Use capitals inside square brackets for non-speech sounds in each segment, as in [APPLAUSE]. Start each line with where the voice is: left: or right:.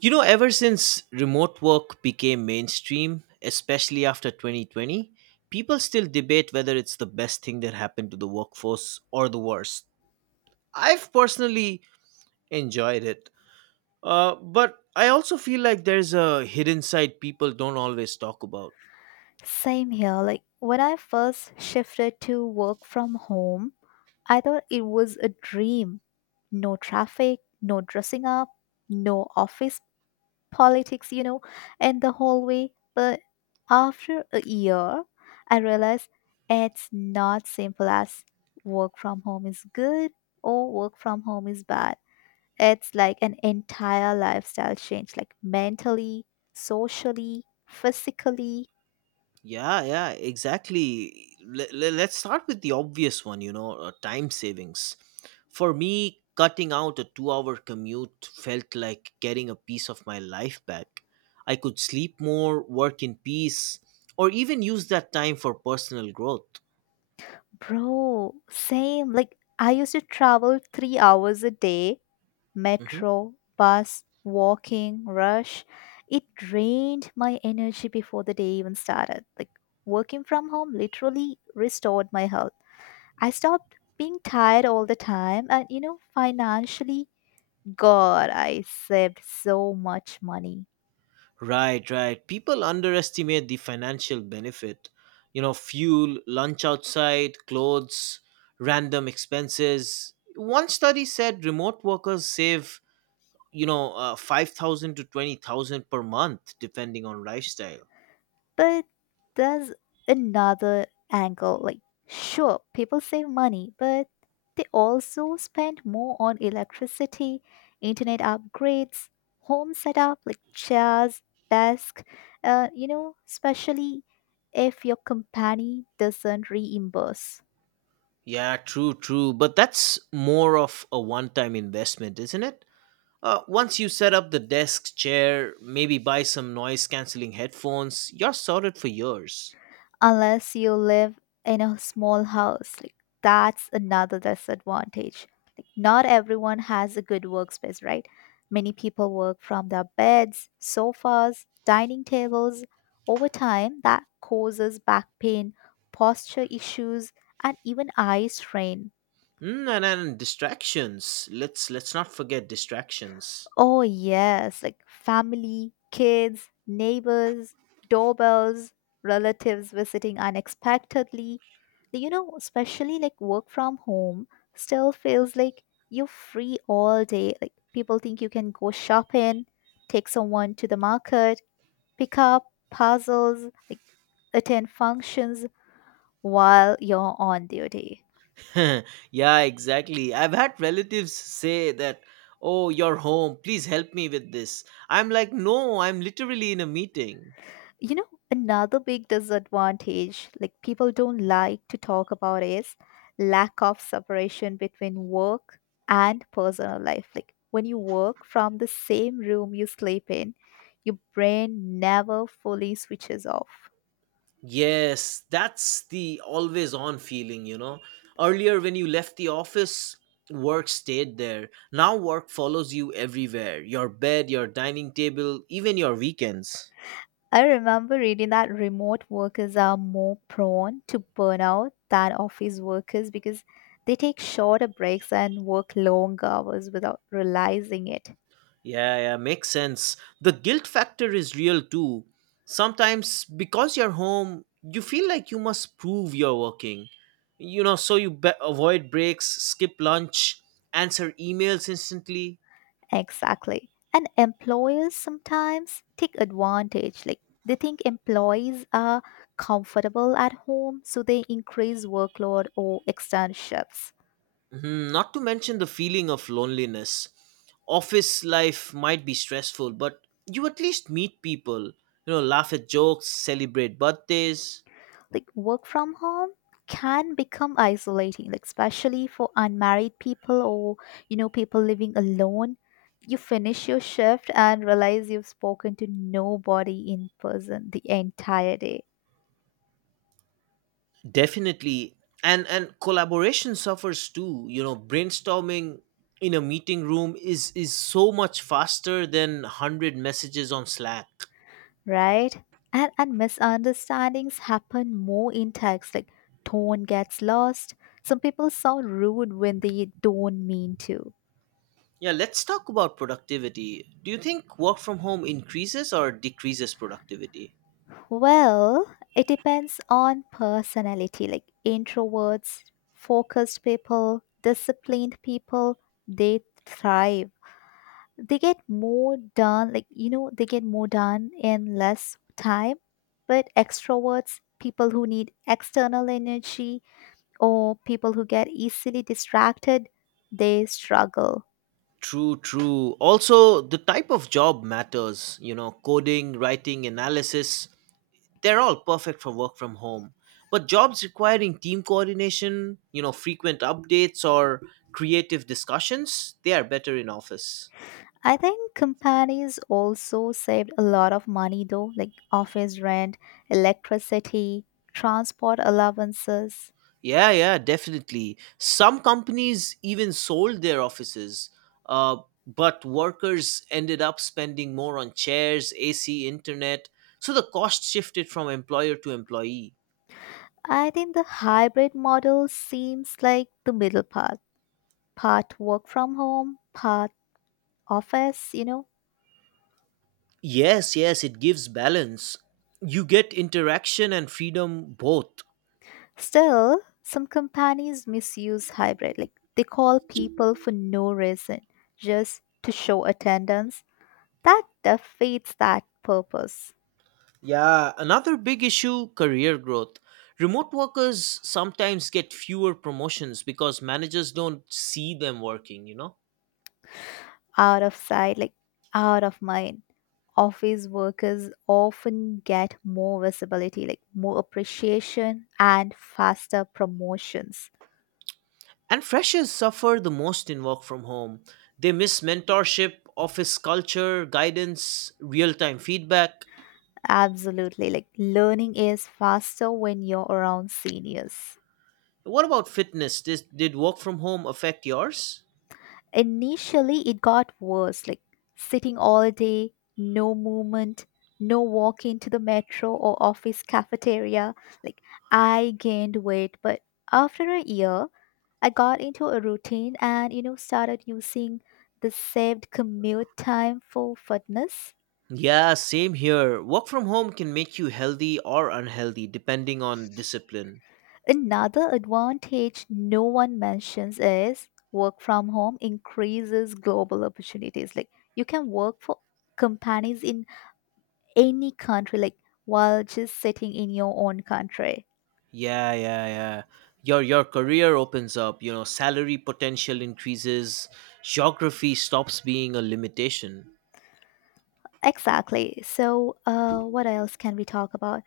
right: You know, ever since remote work became mainstream, especially after 2020, people still debate whether it's the best thing that happened to the workforce or the worst. I've personally enjoyed it, but I also feel like there's a hidden side people don't always talk about.
left: Same here. Like when I first shifted to work from home, I thought it was a dream. No traffic, no dressing up, no office politics, and the whole way. But after a year, I realized it's not simple as work from home is good or work from home is bad. It's like an entire lifestyle change, like mentally, socially, physically.
right: Yeah, yeah, exactly. Let's start with the obvious one, time savings. For me, cutting out a 2-hour commute felt like getting a piece of my life back. I could sleep more, work in peace, or even use that time for personal growth.
left: Bro, same. Like, I used to travel 3 hours a day
right: Mhm.
left: metro, bus, walking, rush. It drained my energy before the day even started. Like, working from home literally restored my health. I stopped being tired all the time, and financially, God, I saved so much money.
right: Right, right. People underestimate the financial benefit. You know, fuel, lunch outside, clothes, random expenses. One study said remote workers save 5,000 to 20,000 per month depending on lifestyle.
left: But there's another angle. Like, sure, people save money, but they also spend more on electricity, internet upgrades, home setup, like chairs, desk. Especially if your company doesn't reimburse.
right: Yeah, true, but that's more of a one time investment, isn't it. Once you set up the desk chair, maybe buy some noise cancelling headphones, you're sorted for years.
left: Unless you live in a small house. Like that's another disadvantage. Like not everyone has a good workspace, right? Many people work from their beds, sofas, dining tables. Over time, that causes back pain, posture issues, and even eye strain.
right: And then distractions, let's not forget distractions.
left: Oh, yes, like family, kids, neighbors, doorbells, relatives visiting unexpectedly. Like, especially like work from home still feels like you're free all day. Like people think you can go shopping, take someone to the market, pick up puzzles, like attend functions while you're on duty.
right: [LAUGHS] Yeah, exactly, I've had relatives say that, oh, you're home, please help me with this, I'm like, no, I'm literally in a meeting.
left: You know, Another big disadvantage, like people don't like to talk about, is lack of separation between work and personal life. Like when you work from the same room you sleep in, your brain never fully switches off.
right: Yes, that's the always on feeling. Earlier, when you left the office, work stayed there. Now, work follows you everywhere, your bed, your dining table, even your weekends.
left: I remember reading that remote workers are more prone to burnout than office workers because they take shorter breaks and work long hours without realizing it.
right: Yeah, yeah, makes sense. The guilt factor is real too. Sometimes, because you're home, you feel like you must prove you're working. You know, so you avoid breaks, skip lunch, answer emails instantly.
left: Exactly. And employers sometimes take advantage. Like they think employees are comfortable at home, so they increase workload or extend shifts.
right: Mhm. Not to mention the feeling of loneliness. Office life might be stressful, but you at least meet people, laugh at jokes, celebrate birthdays.
left: Like work from home can become isolating, like especially for unmarried people or people living alone. You finish your shift and realize you've spoken to nobody in person the entire day.
right: Definitely. And collaboration suffers too. You know, brainstorming in a meeting room is so much faster than 100 messages on Slack.
left: Right? And misunderstandings happen more in text, like tone gets lost. Some people sound rude when they don't mean to.
right: Yeah, let's talk about productivity. Do you think work from home increases or decreases productivity?
left: Well, it depends on personality, like introverts, focused people, disciplined people, they thrive. They get more done, like, they get more done in less time. But extroverts, people who need external energy, or people who get easily distracted, they struggle.
right: True, true. Also, the type of job matters. You know, coding, writing, analysis, they're all perfect for work from home. But jobs requiring team coordination, frequent updates or creative discussions, they are better in office.
left: I think companies also saved a lot of money though, like office rent, electricity, transport allowances.
right: Yeah, yeah, definitely. Some companies even sold their offices, uh, but workers ended up spending more on chairs, AC, internet. So the cost shifted from employer to employee.
left: I think the hybrid model seems like the middle path, part work from home, part office.
right: Yes, yes, it gives balance. You get interaction and freedom both.
left: Still, some companies misuse hybrid, like they call people for no reason, just to show attendance. That defeats that purpose.
right: Yeah, another big issue, career growth. Remote workers sometimes get fewer promotions because managers don't see them working, you know?
left: Out of sight, like out of mind. Office workers often get more visibility, like more appreciation and faster promotions.
right: And freshers suffer the most in work from home. They miss mentorship, office culture, guidance, real time feedback.
left: Absolutely. Like learning is faster when you're around seniors.
right: What about fitness? Did work from home affect yours?
left: Initially, it got worse, like sitting all day, no movement, no walk into the metro or office cafeteria. Like I gained weight, but after a year, I got into a routine and started using the saved commute time for fitness.
right: Yeah, same here. Work from home can make you healthy or unhealthy depending on discipline.
left: Another advantage no one mentions is work from home increases global opportunities. Like you can work for companies in any country, like while just sitting in your own country.
right: Yeah, yeah, yeah. Your career opens up, salary potential increases, geography stops being a limitation.
left: Exactly. So, what else can we talk about?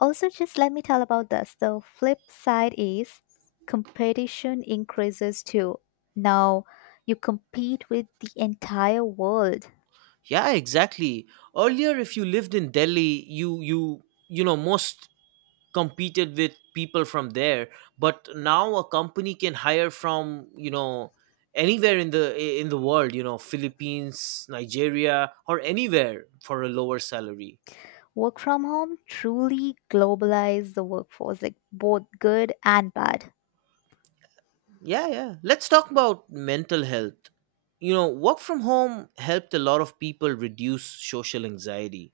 left: Also, just let me tell about this. The flip side is competition increases too. Now you compete with the entire world.
right: Yeah, exactly. Earlier, if you lived in Delhi, you know, most competed with people from there. But now a company can hire from anywhere in the world. Philippines, Nigeria, or anywhere, for a lower salary.
left: Work from home truly globalized the workforce, like both good and bad.
right: Yeah, yeah, let's talk about mental health. Work from home helped a lot of people reduce social anxiety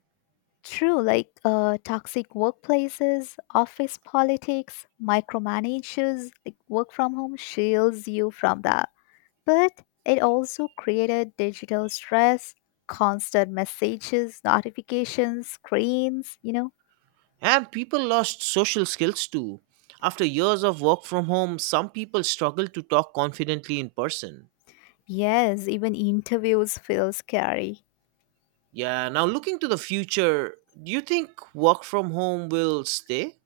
left: True, like toxic workplaces, office politics, micromanagers, like work from home shields you from that. But it also created digital stress, constant messages, notifications, screens.
right: and people lost social skills too. After years of work from home, some people struggle to talk confidently in person.
left: Yes, even interviews feel scary.
right: Yeah, now looking to the future, do you think work from home will stay?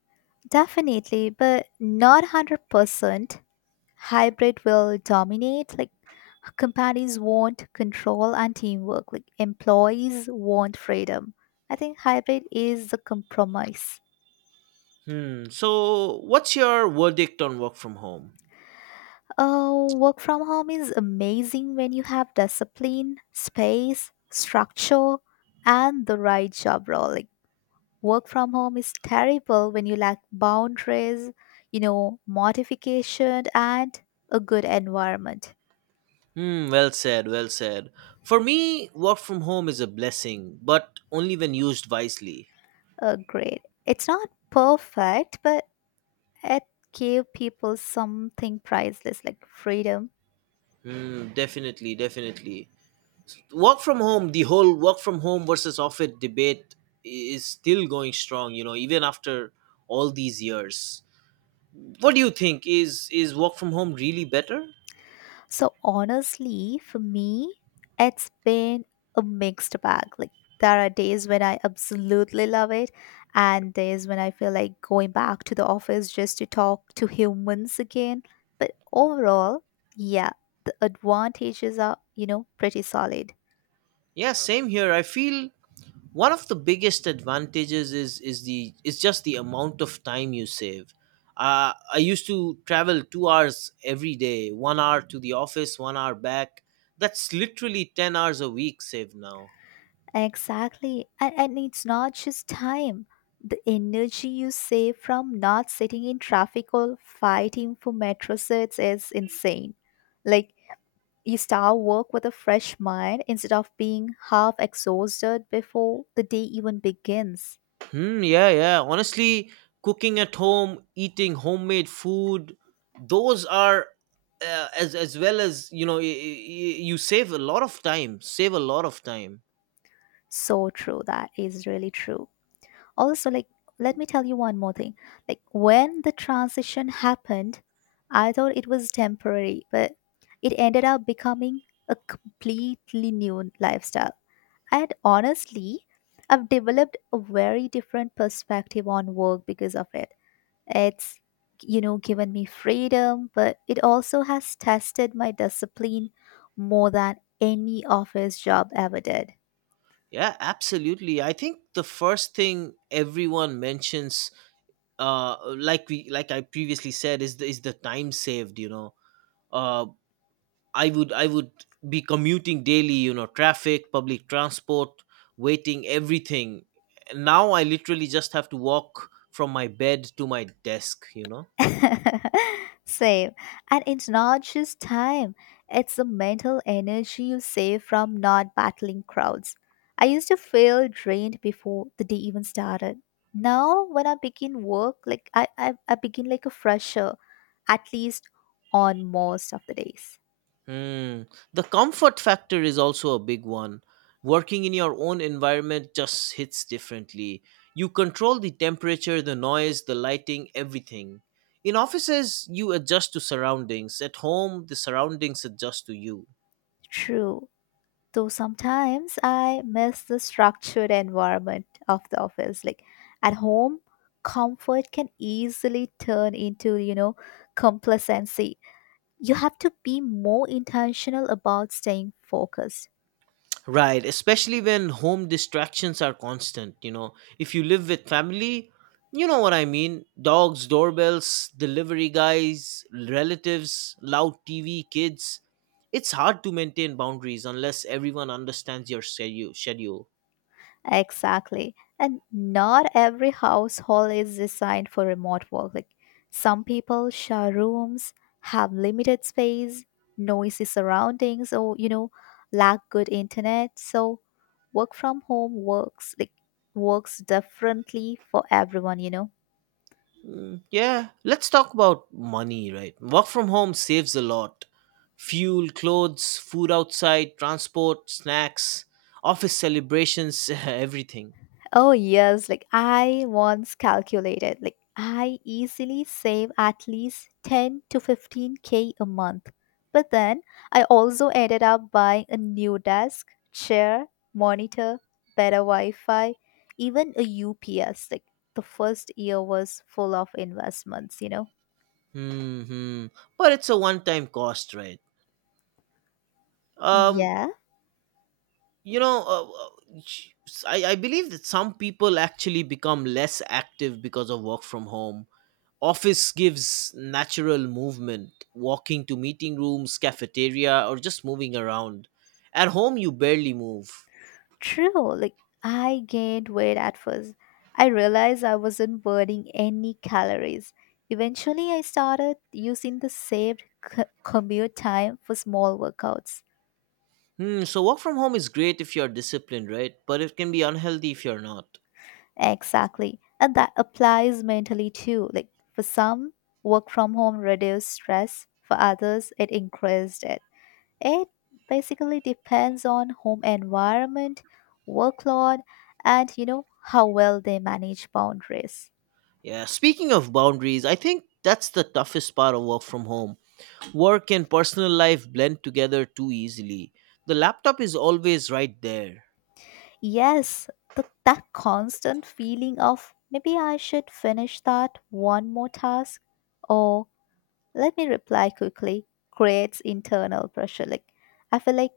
left: Definitely, but not 100%. Hybrid will dominate. Like, companies want control and teamwork. Like, employees want freedom. I think hybrid is the compromise.
right: Hmm. So, what's your verdict on work from home?
left: Oh, work from home is amazing when you have discipline, space, structure, and the right job role. Like work from home is terrible when you lack boundaries, modification, and a good environment.
right: Hmm, well said, well said. For me, work from home is a blessing, but only when used wisely.
left: Great. It's not perfect, but it gave people something priceless like freedom.
right: Hmm, definitely, definitely. Work from home, the whole work from home versus office debate is still going strong, you know, even after all these years. What do you think? Is work from home really better?
left: So honestly, for me, it's been a mixed bag. Like there are days when I absolutely love it and days when I feel like going back to the office just to talk to humans again. But overall, yeah, the advantages are pretty solid.
right: Yeah, same here. I feel one of the biggest advantages is just the amount of time you save. I used to travel 2 hours every day, 1 hour to the office, 1 hour back. That's literally 10 hours a week saved now.
left: Exactly. And it's not just time. The energy you save from not sitting in traffic or fighting for metro sets is insane. Like you start work with a fresh mind instead of being half exhausted before the day even begins.
right: Hmm, yeah, yeah. Honestly, cooking at home, eating homemade food, those are, as well as you save a lot of time, save a lot of time.
left: So true. That is really true. Also, like, let me tell you one more thing. Like, when the transition happened, I thought it was temporary, but it ended up becoming a completely new lifestyle. And honestly, I've developed a very different perspective on work because of it. It's given me freedom, but it also has tested my discipline more than any office job ever did.
right: Yeah, absolutely. I think the first thing everyone mentions, like I previously said is the time saved you know uh i would i would be commuting daily, traffic, public transport, waiting, everything. Now I literally just have to walk from my bed to my desk.
left: [LAUGHS] Same. And it's not just time, it's the mental energy you save from not battling crowds. I used to feel drained before the day even started. Now, when I begin work, like I begin like a fresher, at least on most of the days.
right: Hmm. The comfort factor is also a big one. Working in your own environment just hits differently. You control the temperature, the noise, the lighting, everything. In offices, you adjust to surroundings. At home, the surroundings adjust to you.
left: True. So sometimes I miss the structured environment of the office. Like at home, comfort can easily turn into complacency. You have to be more intentional about staying focused.
right: Right, especially when home distractions are constant. If you live with family, you know what I mean. Dogs, doorbells, delivery guys, relatives, loud TV, kids. It's hard to maintain boundaries unless everyone understands your schedule.
left: Exactly. And not every household is designed for remote work. Like some people share rooms, have limited space, noisy surroundings, or lack good internet. So work from home works differently for everyone.
right: Mm, yeah, let's talk about money, right? Work from home saves a lot. Fuel, clothes, food outside, transport, snacks, office celebrations, [LAUGHS] everything.
left: Oh, yes. Like I once calculated, like I easily save at least 10 to 15K a month. But then I also ended up buying a new desk, chair, monitor, better Wi Fi, even a UPS. Like the first year was full of investments, you know?
right: Hmm. But it's a one-time cost, right? Um,
left: Yeah.
right: you know, uh, uh, sh- I believe that some people actually become less active because of work from home. Office gives natural movement, walking to meeting rooms, cafeteria, or just moving around. At home, you barely move.
left: True, like I gained weight at first. I realized I wasn't burning any calories. Eventually, I started using the saved commute time for small workouts.
right: Hmm, so work from home is great if you're disciplined, right? But it can be unhealthy if you're not.
left: Exactly. And that applies mentally too. Like for some, work from home reduced stress, for others, it increased it. It basically depends on home environment, workload, and you know how well they manage boundaries.
right: Yeah. Speaking of boundaries, I think that's the toughest part of work from home. Work and personal life blend together too easily. The laptop is always right there.
left: Yes, that constant feeling of maybe I should finish that one more task or let me reply quickly creates internal pressure. Like, I feel like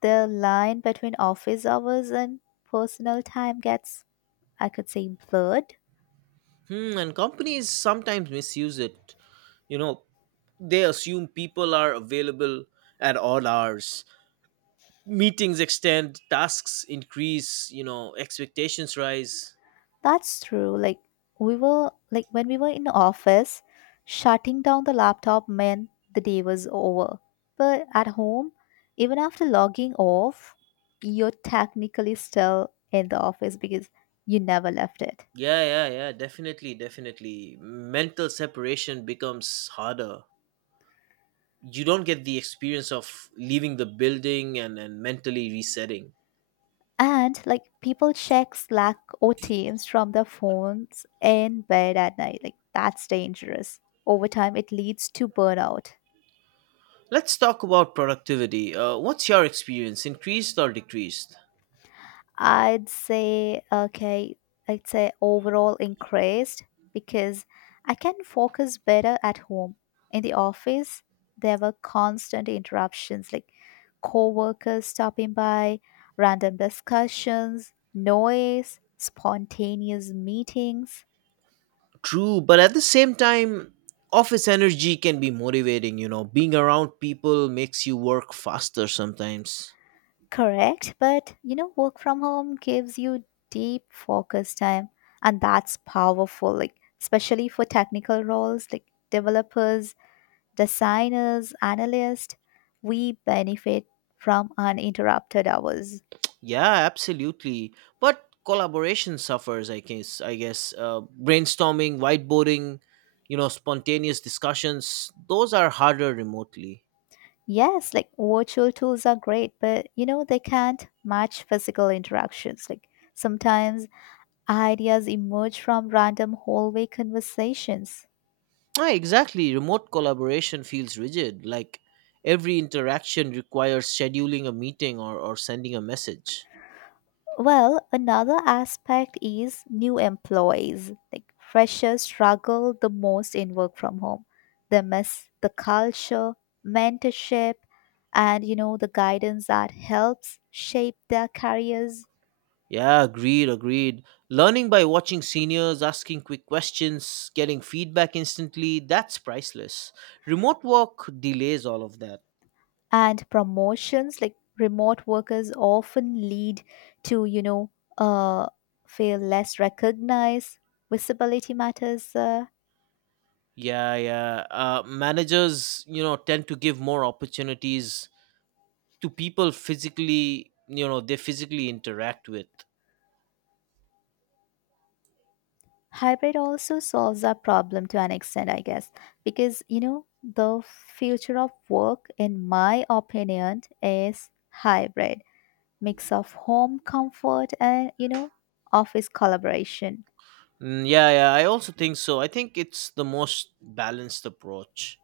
left: the line between office hours and personal time gets, I could say, blurred.
right: Hmm, and companies sometimes misuse it. You know, they assume people are available at all hours. Meetings extend, tasks increase, expectations rise.
left: That's true. Like we were like when we were in office, shutting down the laptop meant the day was over. But at home, even after logging off, you're technically still in the office because you never left it.
right: Yeah, yeah, yeah, definitely, definitely. Mental separation becomes harder. You don't get the experience of leaving the building and mentally resetting.
left: And like people check Slack or Teams from their phones in bed at night. Like that's dangerous. Over time it leads to burnout.
right: Let's talk about productivity. What's your experience, increased or decreased?
left: I'd say, okay, I'd say overall increased because I can focus better at home. In the office, there were constant interruptions like coworkers stopping by, random discussions, noise, spontaneous meetings.
right: True, but at the same time, office energy can be motivating. Being around people makes you work faster sometimes.
left: Correct, but work from home gives you deep focus time, and that's powerful, like, especially for technical roles like developers, designers, analysts, we benefit from uninterrupted hours.
right: Yeah, absolutely. But collaboration suffers, I guess. Brainstorming, whiteboarding, spontaneous discussions, those are harder remotely.
left: Yes, like virtual tools are great, but they can't match physical interactions. Like sometimes ideas emerge from random hallway conversations.
right: Ah, exactly. Remote collaboration feels rigid, like every interaction requires scheduling a meeting or sending a message.
left: Well, another aspect is new employees. Like freshers struggle the most in work from home. They miss the culture, mentorship, and the guidance that helps shape their careers
right: Yeah, agreed, agreed. Learning by watching seniors, asking quick questions, getting feedback instantly, that's priceless. Remote work delays all of that.
left: and promotions. Like remote workers often lead to uh, feel less recognized. Visibility matters. Uh,
right: Yeah, yeah. Managers, tend to give more opportunities to people physically, they physically interact with.
left: hybrid also solves our problem to an extent, I guess, because the future of work, in my opinion, is hybrid, mix of home comfort and office collaboration.
right: Mm, yeah, yeah, I also think so. I think it's the most balanced approach.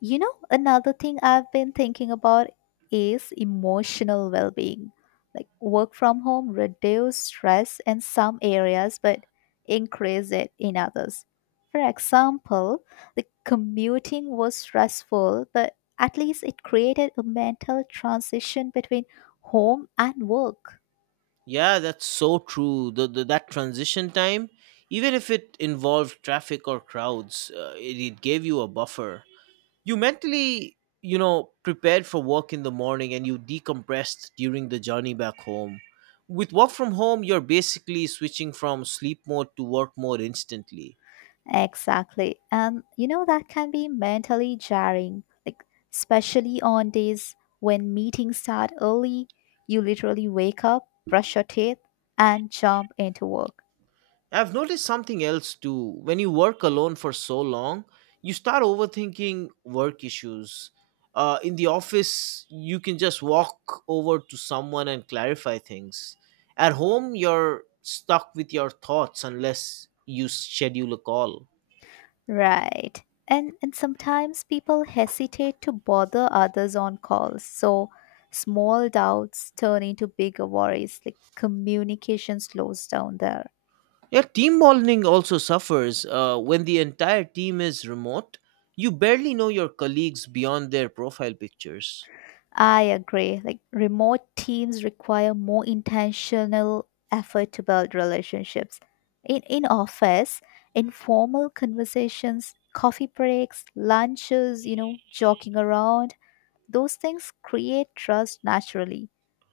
left: Another thing I've been thinking about is emotional well being. Like work from home reduce stress in some areas but increase it in others. For example, the commuting was stressful, but at least it created a mental transition between home and work.
right: Yeah, that's so true. The that transition time, even if it involved traffic or crowds, it gave you a buffer. You mentally, prepared for work in the morning, and you decompressed during the journey back home. With work from home, you're basically switching from sleep mode to work mode instantly.
left: Exactly. And that can be mentally jarring, like, especially on days when meetings start early, you literally wake up, brush your teeth, and jump into work.
right: I've noticed something else too. When you work alone for so long, you start overthinking work issues. In the office, you can just walk over to someone and clarify things. At home, you're stuck with your thoughts unless you schedule a call.
left: Right. And sometimes people hesitate to bother others on calls. So small doubts turn into bigger worries, like communication slows down there.
right: Yeah, team bonding also suffers. When the entire team is remote, you barely know your colleagues beyond their profile pictures.
left: I agree. Like remote teams require more intentional effort to build relationships. In office, informal conversations, coffee breaks, lunches, joking around, those things create trust naturally.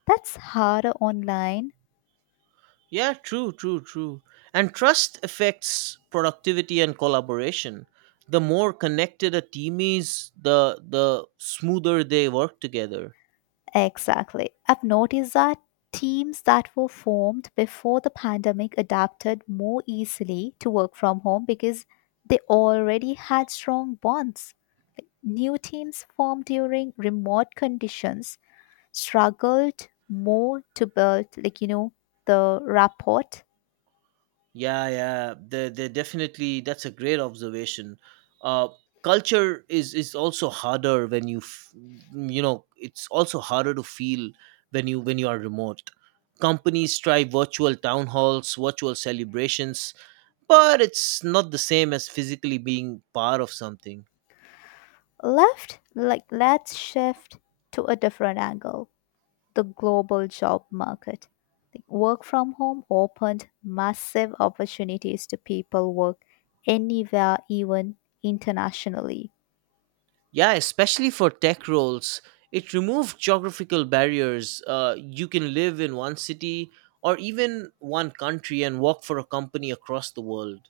left: That's harder online.
right: Yeah, true, true, true. And trust affects productivity and collaboration. The more connected a team is, the smoother they work together.
left: Exactly. I've noticed that teams that were formed before the pandemic adapted more easily to work from home because they already had strong bonds. New teams formed during remote conditions struggled more to build, the rapport.
right: Yeah, yeah, they definitely. That's a great observation. Uh, Culture is also harder when you, f- mm, you know, it's also harder to feel when you are remote. Companies try virtual town halls, virtual celebrations, but it's not the same as physically being part of something.
left: Let's shift to a different angle, the global job market. Like, work from home opened massive opportunities to people work anywhere, even internationally.
right: Yeah, especially for tech roles, it removed geographical barriers. You can live in one city, or even one country, and work for a company across the world.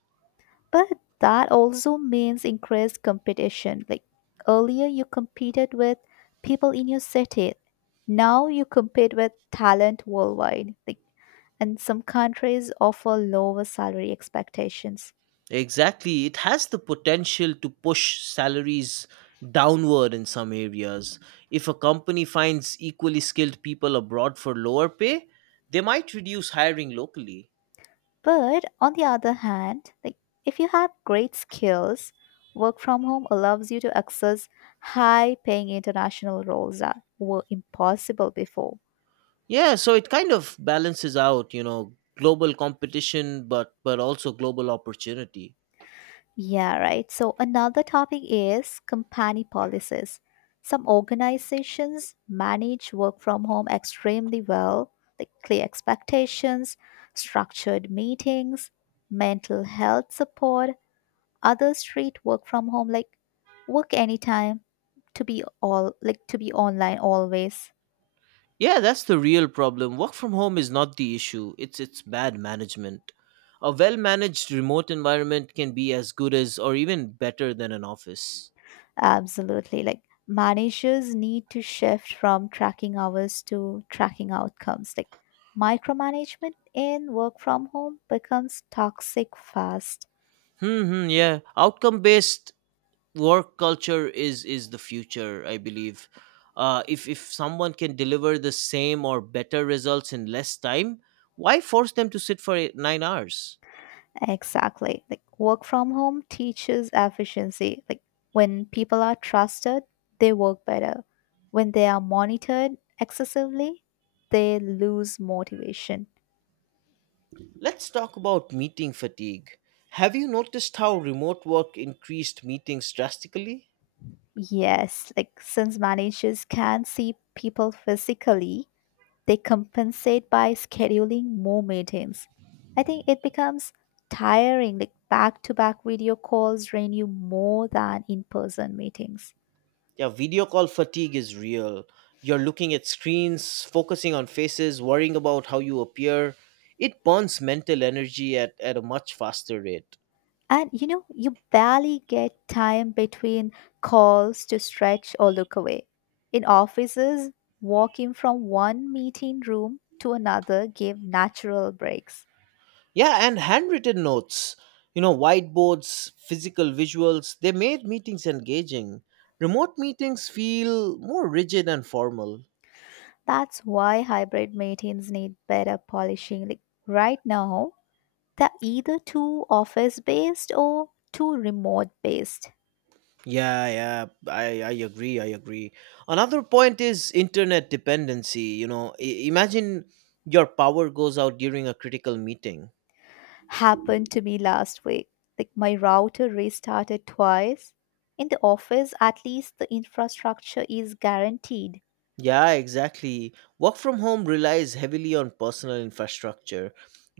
left: But that also means increased competition. Like earlier, you competed with people in your city. Now you compete with talent worldwide. Like, and some countries offer lower salary expectations.
right: Exactly. It has the potential to push salaries downward in some areas. If a company finds equally skilled people abroad for lower pay, they might reduce hiring locally.
left: But on the other hand, like if you have great skills, work from home allows you to access high-paying international roles that were impossible before.
right: Yeah, so it kind of balances out, global competition, but also global opportunity.
left: Yeah, right. So another topic is company policies. Some organizations manage work from home extremely well, like clear expectations, structured meetings, mental health support. Others treat work from home like work anytime, to be all, like to be online always.
right: Yeah, that's the real problem. Work from home is not the issue, it's its bad management. A well managed remote environment can be as good as or even better than an office.
left: Absolutely. Like managers need to shift from tracking hours to tracking outcomes. Like micromanagement in work from home becomes toxic fast.
right: Hmm, hmm, yeah. Outcome based work culture is the future, I believe. If someone can deliver the same or better results in less time, why force them to sit for eight, 9 hours?
left: Exactly. Like work from home teaches efficiency. Like when people are trusted, they work better. When they are monitored excessively, they lose motivation.
right: Let's talk about meeting fatigue. Have you noticed how remote work increased meetings drastically?
left: Yes, like since managers can see people physically, they compensate by scheduling more meetings. I think it becomes tiring, like back to back video calls drain you more than in person meetings.
right: Yeah, video call fatigue is real. You're looking at screens, focusing on faces, worrying about how you appear. It burns mental energy at a much faster rate.
left: And you barely get time between calls to stretch or look away. In offices, walking from one meeting room to another gave natural breaks.
right: Yeah, and handwritten notes, whiteboards, physical visuals, they made meetings engaging. Remote meetings feel more rigid and formal.
left: That's why hybrid meetings need better polishing. Like right now, they're either too office based or too remote based.
right: Yeah, yeah, I agree. Another point is internet dependency. You know, imagine your power goes out during a critical meeting.
left: Happened to me last week. Like my router restarted twice. In the office, at least the infrastructure is guaranteed,
right: Yeah, exactly. Work from home relies heavily on personal infrastructure,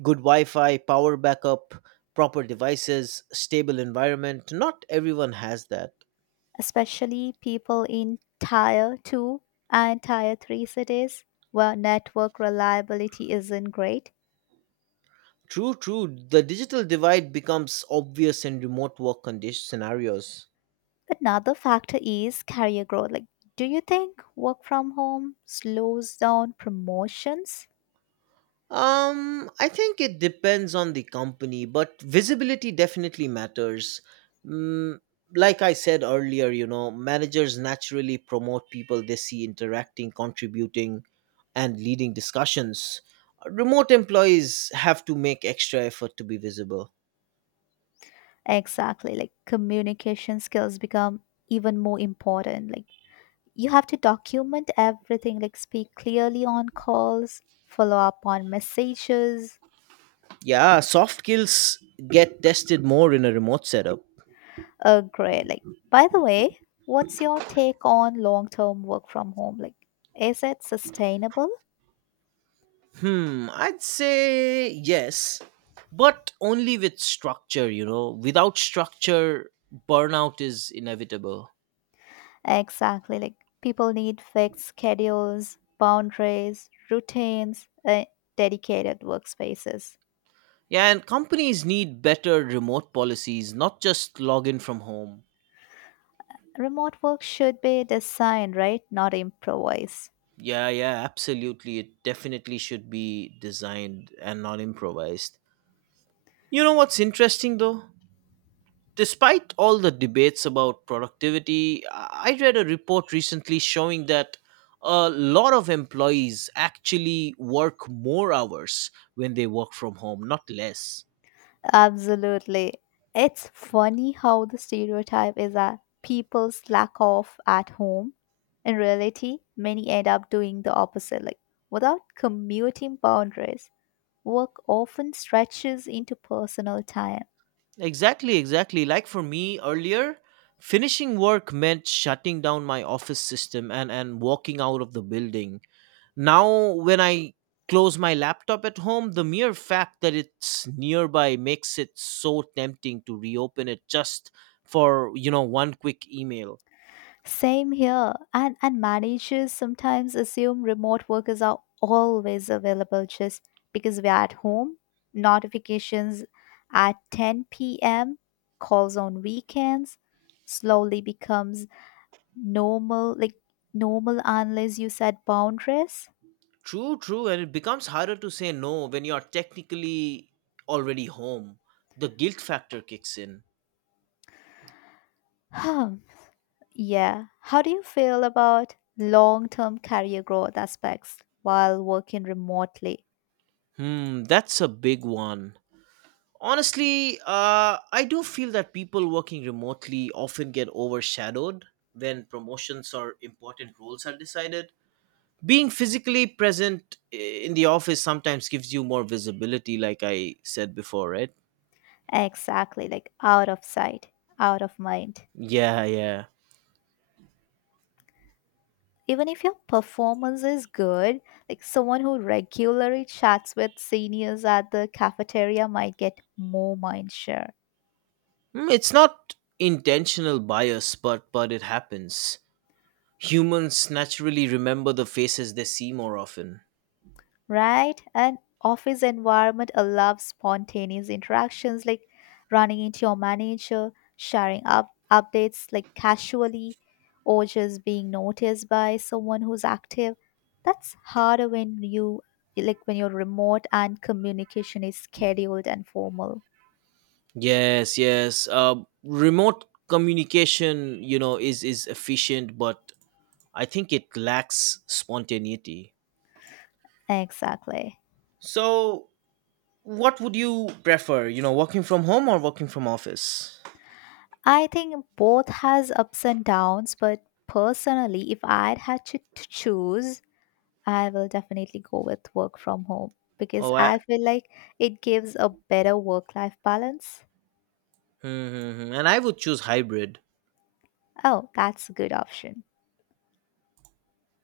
right: good Wi Fi, power backup, proper devices, stable environment. Not everyone has that.
left: especially people in tier 2 and tier 3 cities where network reliability isn't great.
right: True, true. The digital divide becomes obvious in remote work condition scenarios.
left: Another factor is career growth. Like, do you think work from home slows down promotions?
right: I think it depends on the company, but visibility definitely matters. Mm, like I said earlier, managers naturally promote people they see interacting, contributing, and leading discussions. Remote employees have to make extra effort to be visible.
left: Exactly. Like communication skills become even more important. Like you have to document everything, like speak clearly on calls, follow up on messages.
right: Yeah, soft skills get tested more in a remote setup.
left: Great. Like, by the way, what's your take on long term work from home? Like, is it sustainable?
right: Hmm, I'd say yes, but only with structure. Without structure, burnout is inevitable.
left: Exactly. Like people need fixed schedules, boundaries, routines, and dedicated workspaces.
right: Yeah, and companies need better remote policies, not just login from home.
left: Remote work should be designed, right? Not improvised.
right: Yeah, yeah, absolutely. It definitely should be designed and not improvised. You know what's interesting though? Despite all the debates about productivity, I read a report recently showing that a lot of employees actually work more hours when they work from home, not less.
left: Absolutely. It's funny how the stereotype is that people slack off at home. In reality, many end up doing the opposite. Like, without commuting boundaries, work often stretches into personal time.
right: Exactly, exactly. Like for me earlier, finishing work meant shutting down my office system and walking out of the building. Now, when I close my laptop at home, the mere fact that it's nearby makes it so tempting to reopen it just for one quick email.
left: Same here. And managers sometimes assume remote workers are always available just because we're at home. Notifications at 10 p.m., calls on weekends slowly becomes normal, like normal unless you set boundaries. [SIGHS]
right: True, true, and it becomes harder to say no when you're technically already home. The guilt factor kicks in.
left: Huh. Yeah. How do you feel about long-term career growth aspects while working remotely?
right: Hmm, that's a big one. Honestly, I do feel that people working remotely often get overshadowed when promotions or important roles are decided. Being physically present in the office sometimes gives you more visibility, like I said before, right?
left: Exactly, like out of sight, out of mind.
right: Yeah, yeah.
left: Even if your performance is good, like someone who regularly chats with seniors at the cafeteria might get more mind share,
right: It's not intentional bias, but it happens. Humans naturally remember the faces they see more often.
left: right? An office environment allows spontaneous interactions like running into your manager, sharing up updates like casually, or just being noticed by someone who's active. That's harder when you, when you're remote and communication is scheduled and formal.
right: Yes, yes. Remote communication, is efficient, but I think it lacks spontaneity.
left: Exactly.
right: So what would you prefer, working from home or working from office?
left: I think both has ups and downs, but personally, if I had to choose, I will definitely go with work from home because
right: Oh, I.
left: I feel like it gives a better work life balance.
right: Mm-hmm. And I would choose hybrid.
left: Oh, that's a good option.